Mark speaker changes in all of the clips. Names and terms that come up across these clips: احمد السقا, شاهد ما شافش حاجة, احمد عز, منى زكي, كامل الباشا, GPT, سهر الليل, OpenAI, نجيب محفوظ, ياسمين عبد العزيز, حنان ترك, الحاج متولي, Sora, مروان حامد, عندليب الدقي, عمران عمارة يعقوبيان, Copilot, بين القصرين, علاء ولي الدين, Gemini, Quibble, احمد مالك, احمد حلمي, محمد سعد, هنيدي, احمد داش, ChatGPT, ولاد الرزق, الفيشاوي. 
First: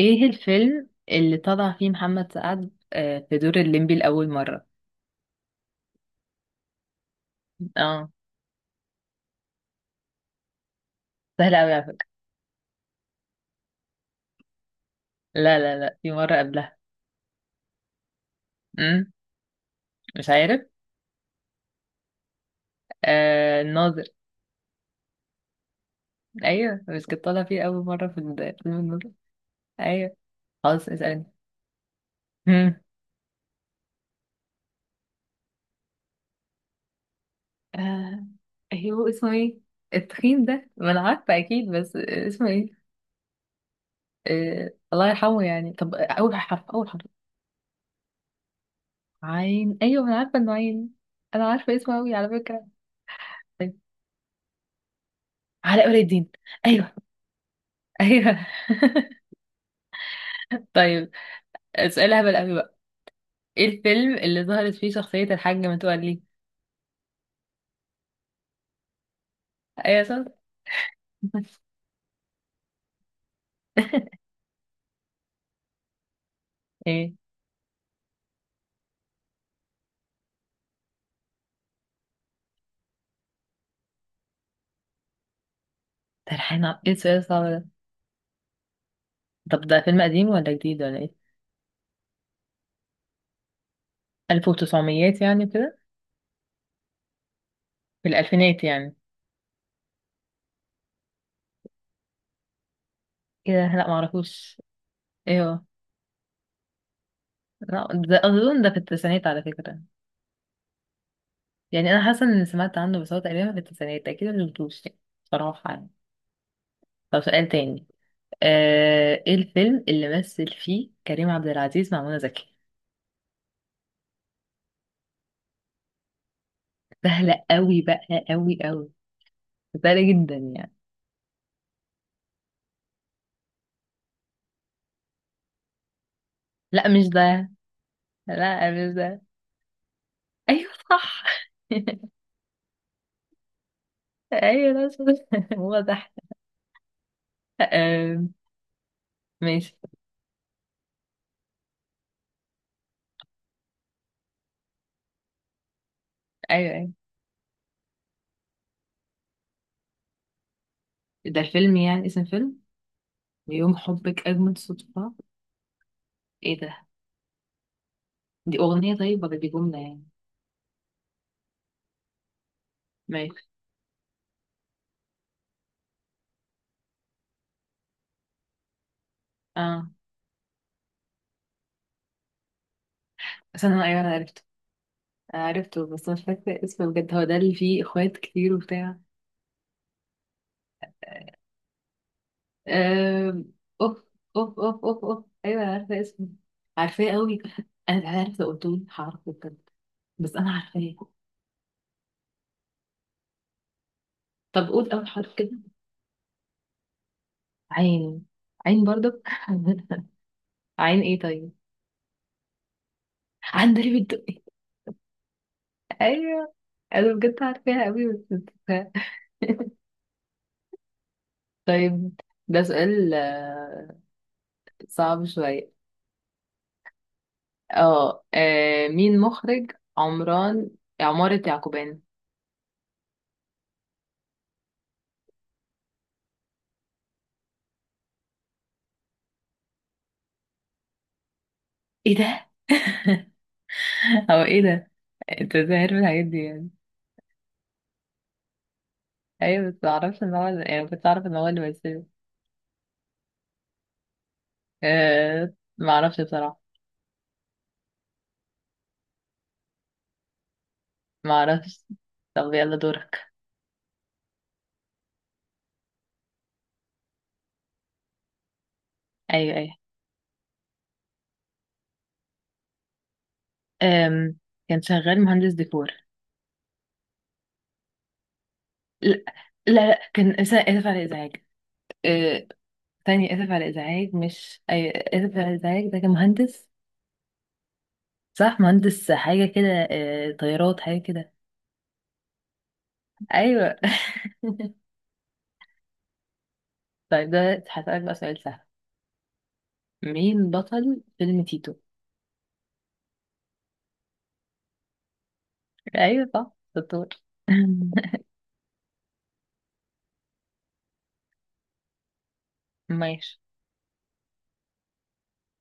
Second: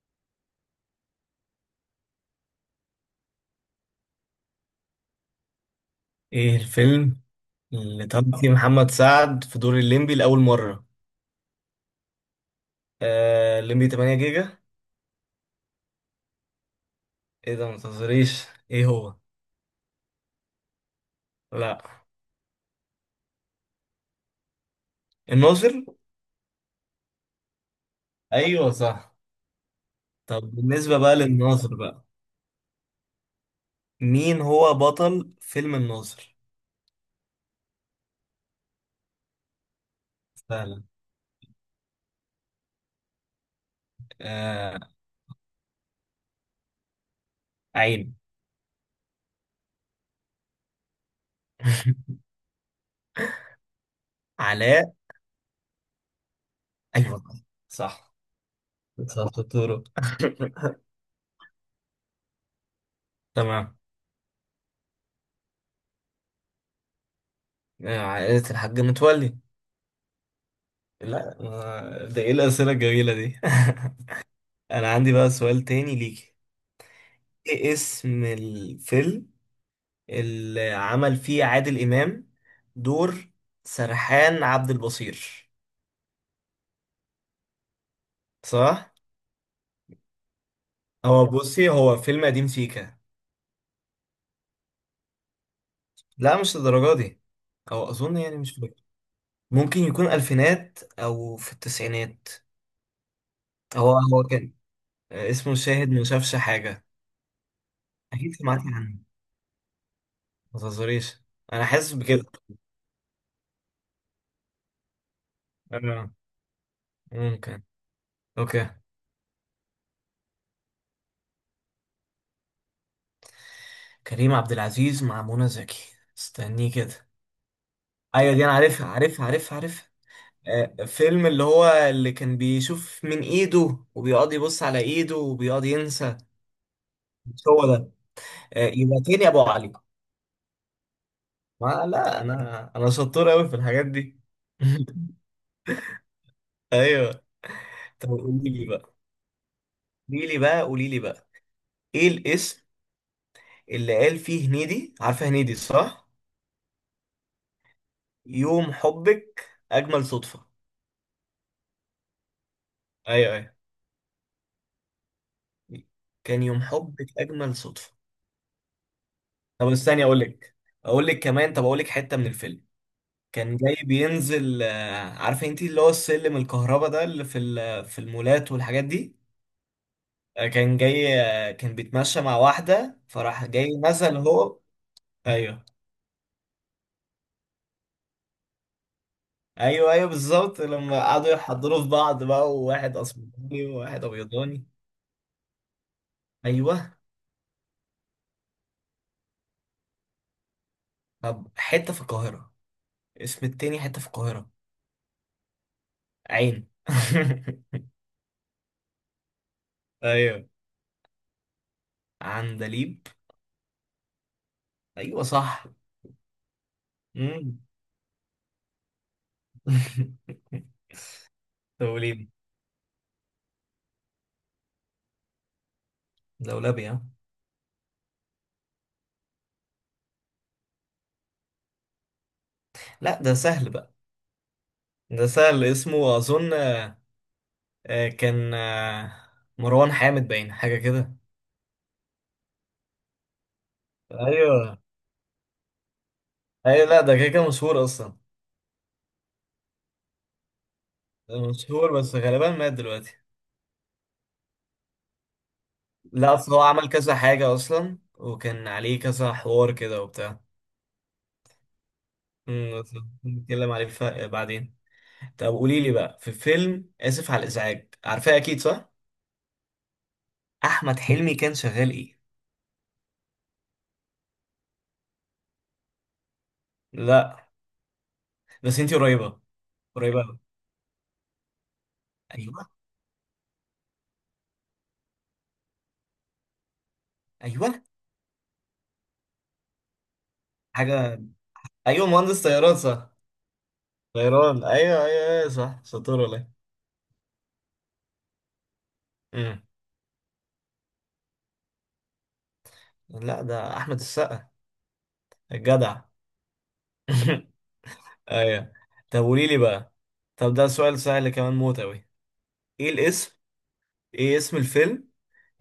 Speaker 1: ايه الفيلم اللي طلع فيه محمد سعد في دور الليمبي لأول مرة.
Speaker 2: ايه الفيلم اللي
Speaker 1: اه.
Speaker 2: طب فيه محمد سعد في دور الليمبي لأول مرة؟
Speaker 1: سهل أوي على فكرة.
Speaker 2: الليمبي 8 جيجا.
Speaker 1: لا لا لا، في مرة قبلها.
Speaker 2: ايه ده؟ ما تهزريش. ايه
Speaker 1: امم
Speaker 2: هو؟
Speaker 1: مش عارف.
Speaker 2: لا،
Speaker 1: آه، الناظر.
Speaker 2: الناظر.
Speaker 1: ايوه، بس كنت طالع فيه أول مرة في
Speaker 2: ايوه،
Speaker 1: فيلم الناظر.
Speaker 2: صح.
Speaker 1: ايوه.
Speaker 2: طب
Speaker 1: خلاص
Speaker 2: بالنسبة بقى
Speaker 1: اسألني.
Speaker 2: للناظر بقى،
Speaker 1: امم
Speaker 2: مين هو بطل فيلم الناظر؟
Speaker 1: آه، هو اسمه ايه؟ التخين ده،
Speaker 2: سهلة.
Speaker 1: ما انا عارفة اكيد، بس اسمه ايه؟ آه
Speaker 2: آه
Speaker 1: الله يرحمه يعني. طب اول حرف اول حرف.
Speaker 2: عين.
Speaker 1: عين، ايوه، ما انا عارفة انه عين. انا عارفة اسمه أوي على فكرة. طيب.
Speaker 2: علاء.
Speaker 1: علاء ولي الدين. أيوه.
Speaker 2: ايوه، صح.
Speaker 1: ايوه.
Speaker 2: صح، شطورة.
Speaker 1: طيب. سؤال هبل قوي بقى. ايه
Speaker 2: تمام.
Speaker 1: الفيلم اللي ظهرت فيه شخصية الحاج متولي؟
Speaker 2: عائلة الحاج متولي.
Speaker 1: ايوه صح.
Speaker 2: لا، ده ايه الأسئلة الجميلة دي؟ انا عندي بقى سؤال تاني ليكي.
Speaker 1: ايه
Speaker 2: ايه اسم الفيلم اللي عمل فيه عادل إمام دور سرحان عبد البصير؟
Speaker 1: ترحينا، ايه السؤال الصعب ده؟
Speaker 2: صح؟
Speaker 1: طب ده فيلم قديم ولا جديد ولا ايه؟
Speaker 2: هو بصي، هو فيلم قديم سيكا.
Speaker 1: 1900 يعني كده؟
Speaker 2: لا، مش للدرجة دي، أو
Speaker 1: في
Speaker 2: أظن يعني مش
Speaker 1: الالفينات
Speaker 2: فاكر.
Speaker 1: يعني.
Speaker 2: ممكن يكون ألفينات أو في التسعينات.
Speaker 1: ايه ده، لا
Speaker 2: هو كان،
Speaker 1: معرفوش. ايه
Speaker 2: اسمه
Speaker 1: هو؟
Speaker 2: شاهد ما شافش حاجة.
Speaker 1: لا ده
Speaker 2: أكيد
Speaker 1: اظن
Speaker 2: سمعتي
Speaker 1: ده في
Speaker 2: عنه،
Speaker 1: التسعينات على فكرة.
Speaker 2: ما تهزريش، أنا
Speaker 1: يعني
Speaker 2: حاسس
Speaker 1: انا
Speaker 2: بكده.
Speaker 1: حاسة اني سمعت عنه، بس هو تقريبا في التسعينات، اكيد ما شفتوش يعني، صراحة يعني.
Speaker 2: آه.
Speaker 1: طب سؤال
Speaker 2: ممكن.
Speaker 1: تاني.
Speaker 2: أوكي.
Speaker 1: ايه الفيلم اللي مثل فيه كريم عبد العزيز مع منى زكي؟
Speaker 2: كريم عبد العزيز مع منى زكي، استنيه كده.
Speaker 1: سهلة قوي بقى،
Speaker 2: ايوه، دي انا
Speaker 1: قوي
Speaker 2: عارفها
Speaker 1: قوي.
Speaker 2: عارفها عارفها عارفها.
Speaker 1: سهلة جدا يعني.
Speaker 2: فيلم اللي هو اللي كان بيشوف من ايده وبيقعد يبص على ايده وبيقعد ينسى.
Speaker 1: لا مش
Speaker 2: مش
Speaker 1: ده.
Speaker 2: هو ده؟
Speaker 1: لا مش
Speaker 2: يبقى
Speaker 1: ده.
Speaker 2: تاني ابو علي.
Speaker 1: ايوه صح.
Speaker 2: ما لا، انا شطور قوي في الحاجات دي.
Speaker 1: ايوه ده صح. هو ده.
Speaker 2: ايوه. طب
Speaker 1: أم،
Speaker 2: قولي لي بقى،
Speaker 1: ماشي.
Speaker 2: قولي لي بقى، قولي لي بقى، ايه الاسم؟ اللي قال فيه هنيدي، عارفه هنيدي صح؟
Speaker 1: ايوه ايوه.
Speaker 2: يوم حبك اجمل صدفه.
Speaker 1: ده فيلم، يعني اسم فيلم؟
Speaker 2: ايوه، ايوه.
Speaker 1: يوم حبك اجمل صدفة.
Speaker 2: كان
Speaker 1: ايه
Speaker 2: يوم
Speaker 1: ده؟
Speaker 2: حبك اجمل صدفه.
Speaker 1: دي اغنية طيب، ولا دي
Speaker 2: طب
Speaker 1: جملة
Speaker 2: استني
Speaker 1: يعني؟
Speaker 2: اقول لك، اقول لك كمان، طب اقول لك حته من الفيلم.
Speaker 1: ماشي.
Speaker 2: كان جاي بينزل، عارفه انت اللي هو السلم الكهرباء ده اللي في المولات والحاجات دي.
Speaker 1: اه.
Speaker 2: كان جاي، كان بيتمشى مع واحده فراح جاي
Speaker 1: استنى، ايوه، انا
Speaker 2: نزل
Speaker 1: عرفته.
Speaker 2: هو.
Speaker 1: أنا
Speaker 2: ايوه،
Speaker 1: عرفته بس مش فاكرة اسمه بجد. هو ده اللي فيه اخوات كتير وبتاع؟
Speaker 2: ايوه، ايوه، بالظبط لما قعدوا يحضروا في بعض بقى، وواحد
Speaker 1: آم،
Speaker 2: اسمراني
Speaker 1: اوف،
Speaker 2: وواحد
Speaker 1: اوف
Speaker 2: ابيضاني.
Speaker 1: اوف اوف اوف، ايوه انا عارفه اسمه.
Speaker 2: ايوه.
Speaker 1: عارفاه قوي. انا مش عارفه، لو قلت لي هعرفه بجد، بس انا عارفاه.
Speaker 2: طب حته في القاهره، اسم التاني حته في القاهره.
Speaker 1: طب قول اول حرف كده.
Speaker 2: عين.
Speaker 1: عين. عين برضك.
Speaker 2: ايوه.
Speaker 1: عين ايه طيب؟
Speaker 2: عندليب.
Speaker 1: عندليب الدقي.
Speaker 2: ايوه، صح.
Speaker 1: ايوه. انا بجد
Speaker 2: مم.
Speaker 1: عارفاها قوي بس نسيتها. طيب.
Speaker 2: دوليب.
Speaker 1: ده سؤال صعب شوية.
Speaker 2: دولابي، ها؟
Speaker 1: اه مين مخرج عمران عمارة يعقوبيان؟
Speaker 2: لا، ده سهل بقى، ده سهل اسمه اظن، كان مروان حامد باين حاجه كده.
Speaker 1: ايه ده؟ هو ايه
Speaker 2: ايوه،
Speaker 1: ده؟ انت ازاي عارف الحاجات دي يعني؟
Speaker 2: ايوه. لا، ده كده كده مشهور اصلا.
Speaker 1: ايوه بس معرفش ان هو يعني، كنت اعرف ان هو اللي
Speaker 2: مشهور،
Speaker 1: بيسيب.
Speaker 2: بس غالبا مات دلوقتي.
Speaker 1: أه معرفش
Speaker 2: لا، اصل هو
Speaker 1: بصراحة.
Speaker 2: عمل كذا حاجه اصلا وكان عليه كذا حوار كده وبتاع.
Speaker 1: معرفش. طب يلا
Speaker 2: بس
Speaker 1: دورك.
Speaker 2: نتكلم عليه بعدين. طب قولي لي بقى، في فيلم اسف على الازعاج، عارفاه اكيد صح؟
Speaker 1: ايوه ايوه.
Speaker 2: احمد حلمي كان شغال ايه؟
Speaker 1: أم. كان شغال مهندس ديكور.
Speaker 2: لا، بس انتي
Speaker 1: لا.
Speaker 2: قريبه،
Speaker 1: لا، لا.
Speaker 2: قريبه
Speaker 1: كان
Speaker 2: أوي.
Speaker 1: آسف آسف على الازعاج. أه.
Speaker 2: ايوه.
Speaker 1: تاني اسف على الازعاج مش ايوه، اسف على الازعاج ده كان مهندس.
Speaker 2: ايوه،
Speaker 1: صح، مهندس حاجة كده. أه. طيارات حاجة
Speaker 2: حاجه،
Speaker 1: كده.
Speaker 2: ايوه، مهندس طيارات، صح.
Speaker 1: ايوه.
Speaker 2: غيران، ايوه، ايوه، ايوه، صح، ساتور ولا إيه؟
Speaker 1: طيب ده هسألك بقى سؤال سهل.
Speaker 2: امم
Speaker 1: مين بطل فيلم تيتو؟
Speaker 2: لا، ده احمد السقا، الجدع.
Speaker 1: ايوه صح دكتور.
Speaker 2: ايوه. طب قولي لي بقى، طب ده سؤال سهل كمان موت اوي. ايه
Speaker 1: ماشي.
Speaker 2: الاسم؟ ايه اسم الفيلم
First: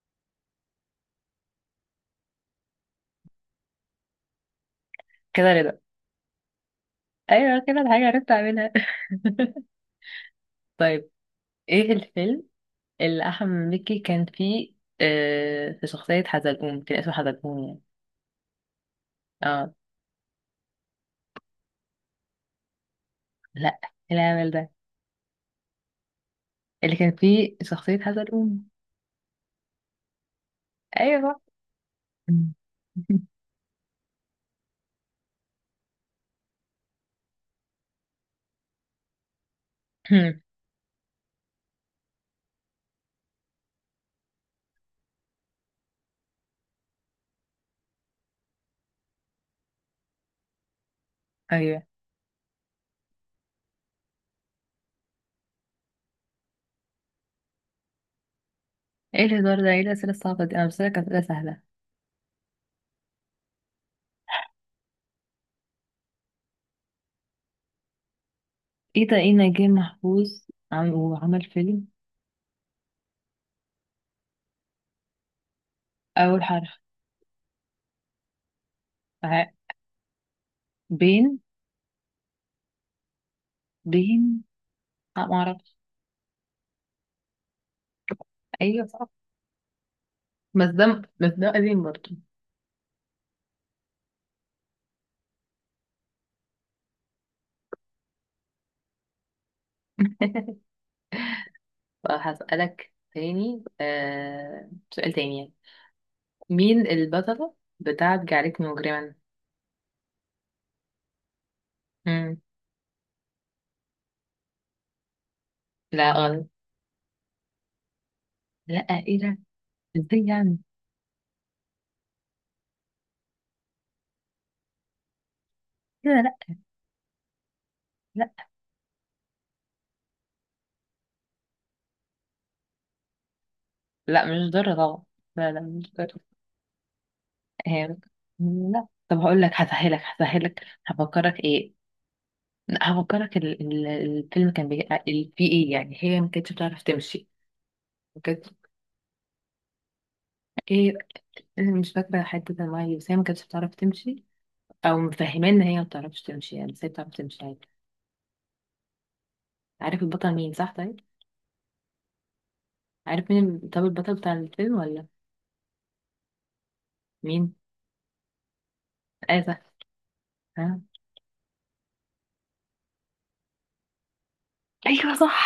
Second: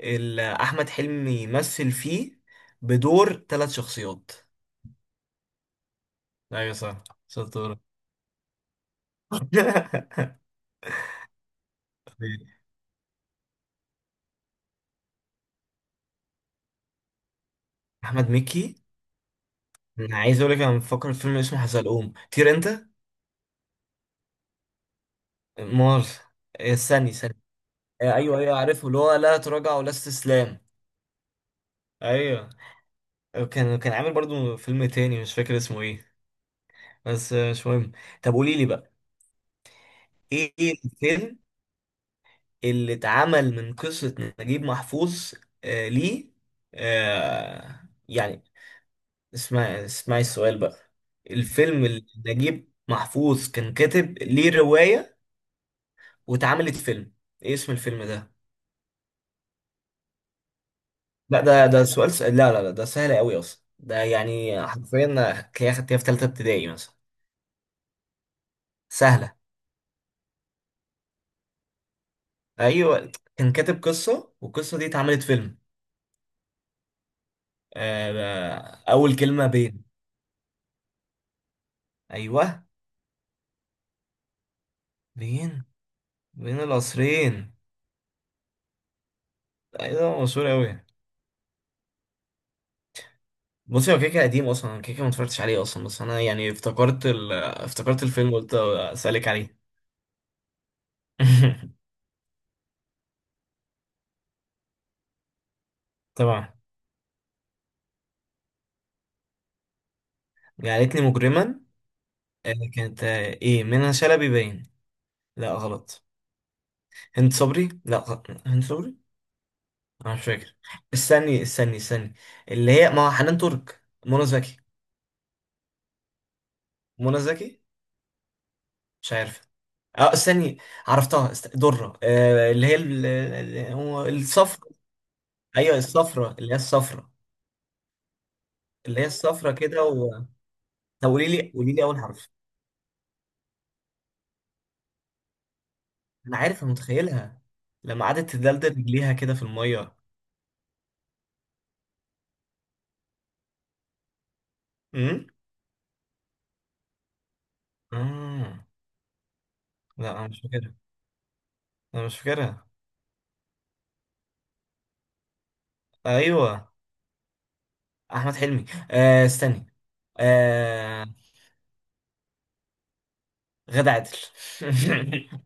Speaker 2: اللي احمد حلمي يمثل فيه بدور ثلاث شخصيات؟
Speaker 1: كده رضا.
Speaker 2: ايوه، صح،
Speaker 1: ايوه
Speaker 2: ساتور.
Speaker 1: كده الحاجة عرفت اعملها. طيب. ايه الفيلم اللي احمد مكي كان فيه في شخصية حزلقوم، كان اسمه حزلقوم يعني؟
Speaker 2: احمد مكي.
Speaker 1: اه.
Speaker 2: انا عايز اقول لك، انا بفكر في فيلم اسمه حزلقوم طير انت.
Speaker 1: لا. إيه العمل ده
Speaker 2: مار،
Speaker 1: اللي كان
Speaker 2: ثاني ثاني.
Speaker 1: فيه شخصية
Speaker 2: ايوه، ايوه،
Speaker 1: حزلقوم؟
Speaker 2: عارفه اللي هو لا تراجع ولا استسلام.
Speaker 1: ايوه صح.
Speaker 2: ايوه. كان عامل برضو فيلم تاني، مش فاكر اسمه ايه. بس مش مهم. طب قولي لي بقى، إيه الفيلم اللي اتعمل من قصة نجيب محفوظ. ليه، آه يعني، اسمعي اسمعي السؤال بقى،
Speaker 1: ايوه.
Speaker 2: الفيلم اللي نجيب محفوظ كان كاتب ليه رواية واتعملت فيلم، ايه اسم الفيلم ده؟
Speaker 1: ايه الهزار ده، ايه الاسئلة الصعبة دي؟ انا بسألك اسئلة
Speaker 2: لا،
Speaker 1: سهلة.
Speaker 2: ده سؤال لا، لا، لا، ده سهل قوي اصلا، ده يعني حرفيا هتلاقيها خدتيها في تالتة ابتدائي مثلا،
Speaker 1: ايه ده، ايه
Speaker 2: سهلة.
Speaker 1: نجيب محفوظ؟ وعمل فيلم.
Speaker 2: ايوه، كان كاتب قصه والقصه دي اتعملت فيلم.
Speaker 1: اول حرف.
Speaker 2: آه، اول كلمه
Speaker 1: ع-
Speaker 2: بين.
Speaker 1: بين.
Speaker 2: ايوه،
Speaker 1: بين. لا
Speaker 2: بين،
Speaker 1: معرفش.
Speaker 2: بين القصرين.
Speaker 1: ايوه صح.
Speaker 2: ايوه، ده مشهور
Speaker 1: بس
Speaker 2: قوي.
Speaker 1: ده قديم برضه.
Speaker 2: بصي، هو كيكه قديم اصلا، أنا كيكه ما اتفرجتش عليه اصلا، بس انا يعني افتكرت افتكرت الفيلم، قلت اسالك عليه.
Speaker 1: فهسألك تاني، سؤال تاني يعني.
Speaker 2: طبعا.
Speaker 1: مين البطلة بتاعت جعلتني مجرما؟
Speaker 2: جعلتني مجرما،
Speaker 1: مم.
Speaker 2: كانت ايه، منى شلبي باين. لا، غلط.
Speaker 1: لا غلط.
Speaker 2: هند صبري. لا، غلط. هند
Speaker 1: لا.
Speaker 2: صبري.
Speaker 1: ايه ده؟
Speaker 2: انا مش
Speaker 1: ازاي
Speaker 2: فاكر،
Speaker 1: يعني؟
Speaker 2: استني استني استني. اللي هي ما هو، حنان ترك، منى زكي.
Speaker 1: كده لا.
Speaker 2: منى زكي.
Speaker 1: لا
Speaker 2: مش عارف. اه استني. عرفتها، درة، اللي هي
Speaker 1: لا مش
Speaker 2: الصفرا.
Speaker 1: ضر طبعا. لا لا
Speaker 2: ايوه
Speaker 1: مش ضر.
Speaker 2: الصفرا، اللي هي الصفرا.
Speaker 1: هي. لا،
Speaker 2: اللي هي
Speaker 1: طب هقول لك،
Speaker 2: الصفرا كده
Speaker 1: هسهلك هسهلك،
Speaker 2: طب قولي
Speaker 1: هفكرك
Speaker 2: لي، قولي
Speaker 1: ايه.
Speaker 2: لي اول حرف.
Speaker 1: لا، هفكرك الفيلم كان فيه ايه يعني، هي ما
Speaker 2: انا
Speaker 1: كانتش
Speaker 2: عارف، انا
Speaker 1: بتعرف تمشي.
Speaker 2: متخيلها لما
Speaker 1: ما
Speaker 2: قعدت
Speaker 1: كانتش.
Speaker 2: تدلدل رجليها كده في الميه.
Speaker 1: ايه. انا مش فاكره حته الميه، بس هي ما كانتش بتعرف تمشي. او
Speaker 2: امم
Speaker 1: مفهمه ان هي ما بتعرفش تمشي يعني، بس هي بتعرف تمشي.
Speaker 2: آه.
Speaker 1: عارف
Speaker 2: لا، انا
Speaker 1: البطل
Speaker 2: مش
Speaker 1: مين صح
Speaker 2: فاكرها،
Speaker 1: طيب؟
Speaker 2: انا مش فاكرها.
Speaker 1: عارف مين طب البطل بتاع الفيلم ولا؟
Speaker 2: ايوه،
Speaker 1: مين؟
Speaker 2: احمد حلمي.
Speaker 1: آسف.
Speaker 2: استني.
Speaker 1: ها.
Speaker 2: آه. غادة عادل.
Speaker 1: ايوه صح.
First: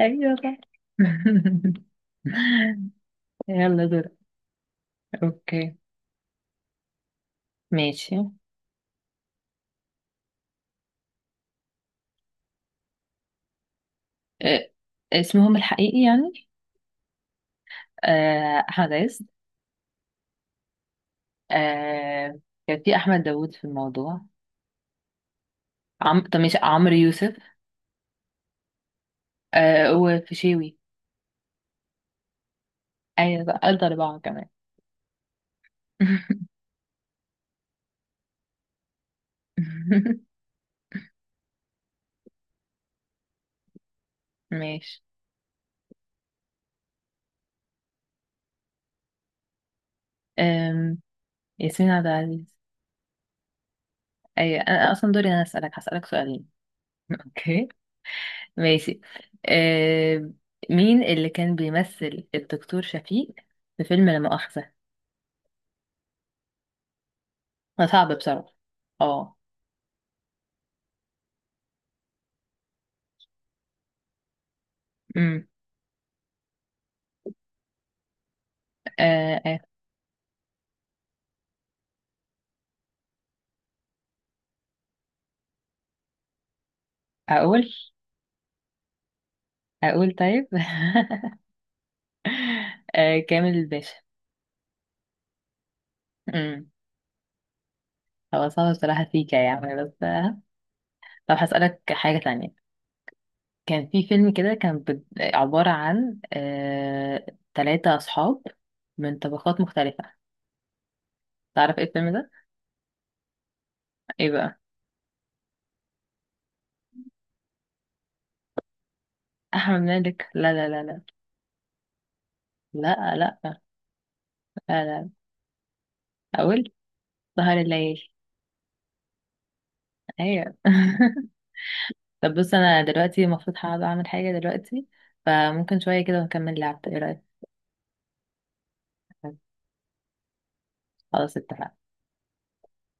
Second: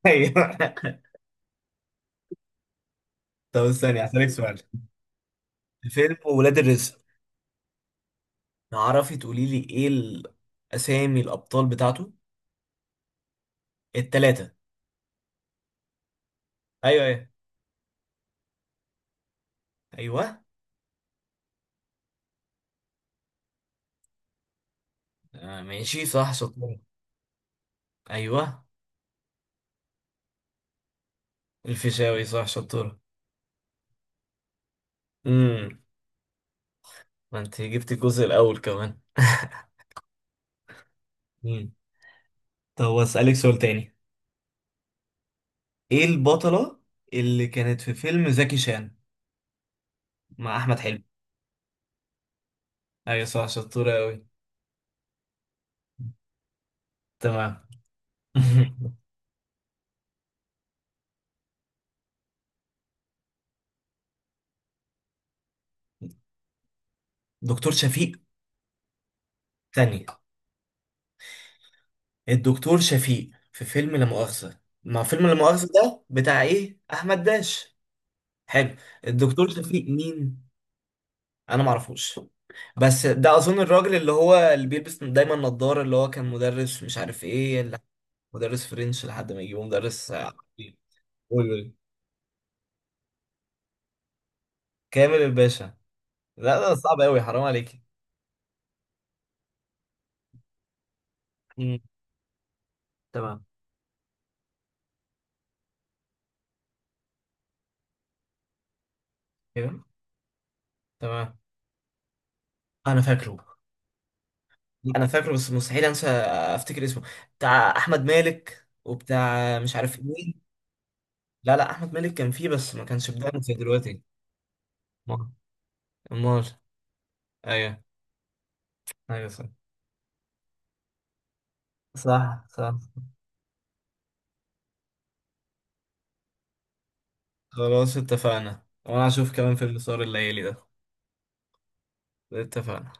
Speaker 1: ايوه
Speaker 2: ايوه.
Speaker 1: صح.
Speaker 2: طب
Speaker 1: يلا
Speaker 2: استني
Speaker 1: دور.
Speaker 2: هسألك سؤال،
Speaker 1: اوكي.
Speaker 2: فيلم ولاد الرزق،
Speaker 1: ماشي.
Speaker 2: تعرفي تقولي لي ايه الاسامي الابطال بتاعته التلاتة؟
Speaker 1: أه، اسمهم الحقيقي يعني.
Speaker 2: ايوه، ايوه.
Speaker 1: أه، احمد عز.
Speaker 2: ايوه.
Speaker 1: أه. كان في احمد داوود في الموضوع.
Speaker 2: آه، ماشي، صح،
Speaker 1: طب ماشي
Speaker 2: شطورة.
Speaker 1: عمرو يوسف.
Speaker 2: ايوه،
Speaker 1: أه، وفيشاوي.
Speaker 2: الفيشاوي، صح، شطورة.
Speaker 1: ايوه بقى، قلت اربعه كمان.
Speaker 2: امم ما انت جبت الجزء الاول كمان. مم. طب اسالك سؤال تاني،
Speaker 1: ماشي.
Speaker 2: ايه البطلة اللي كانت في فيلم زكي شان مع احمد
Speaker 1: أم،
Speaker 2: حلمي؟
Speaker 1: ياسمين عبد العزيز.
Speaker 2: ايوه، صح، شطورة قوي.
Speaker 1: ايوه انا اصلا دوري، انا هسالك سؤالين.
Speaker 2: تمام.
Speaker 1: اوكي. ماشي. آه مين اللي كان بيمثل الدكتور شفيق في فيلم لا مؤاخذة؟
Speaker 2: دكتور
Speaker 1: ده صعب
Speaker 2: شفيق؟
Speaker 1: بصراحة. اه.
Speaker 2: ثانية. الدكتور شفيق في فيلم لا مؤاخذة، ما فيلم لا
Speaker 1: امم
Speaker 2: مؤاخذة ده بتاع ايه، احمد داش؟ حلو.
Speaker 1: آه
Speaker 2: الدكتور
Speaker 1: آه،
Speaker 2: شفيق مين؟ انا ما اعرفوش، بس ده اظن الراجل اللي هو اللي بيلبس دايما نظارة، اللي هو كان مدرس، مش عارف ايه
Speaker 1: اقول
Speaker 2: مدرس فرنش لحد ما يجيبه مدرس
Speaker 1: اقول طيب.
Speaker 2: عربي. قول، قول.
Speaker 1: آه، كامل الباشا.
Speaker 2: كامل الباشا؟ لا،
Speaker 1: امم
Speaker 2: ده صعب قوي، حرام عليك.
Speaker 1: هو صعب بصراحة فيك يعني، بس طب
Speaker 2: مم.
Speaker 1: هسألك حاجة تانية.
Speaker 2: تمام.
Speaker 1: كان في فيلم كده، كان عبارة عن تلاتة أصحاب من طبقات
Speaker 2: كده،
Speaker 1: مختلفة.
Speaker 2: تمام.
Speaker 1: تعرف ايه الفيلم ده؟
Speaker 2: انا فاكره،
Speaker 1: ايه بقى؟
Speaker 2: انا فاكره بس مستحيل انسى افتكر اسمه. بتاع احمد مالك وبتاع مش
Speaker 1: أحمد
Speaker 2: عارف
Speaker 1: مالك
Speaker 2: مين.
Speaker 1: لا لا لا لا.
Speaker 2: لا، لا، احمد مالك كان فيه بس ما كانش
Speaker 1: لا لا
Speaker 2: بدقنه زي
Speaker 1: لا
Speaker 2: دلوقتي.
Speaker 1: لا.
Speaker 2: امال؟ امال؟
Speaker 1: حاولت. سهر
Speaker 2: ايوه،
Speaker 1: الليل.
Speaker 2: ايوه. صح،
Speaker 1: ايوه. طب
Speaker 2: صح،
Speaker 1: بص،
Speaker 2: صح.
Speaker 1: انا دلوقتي المفروض هقعد اعمل حاجة دلوقتي، فممكن شوية كده ونكمل لعب، ايه رأيك؟
Speaker 2: خلاص، اتفقنا، وانا هشوف كمان فيلم سهر الليالي ده.
Speaker 1: خلاص اتفقنا.
Speaker 2: اتفقنا.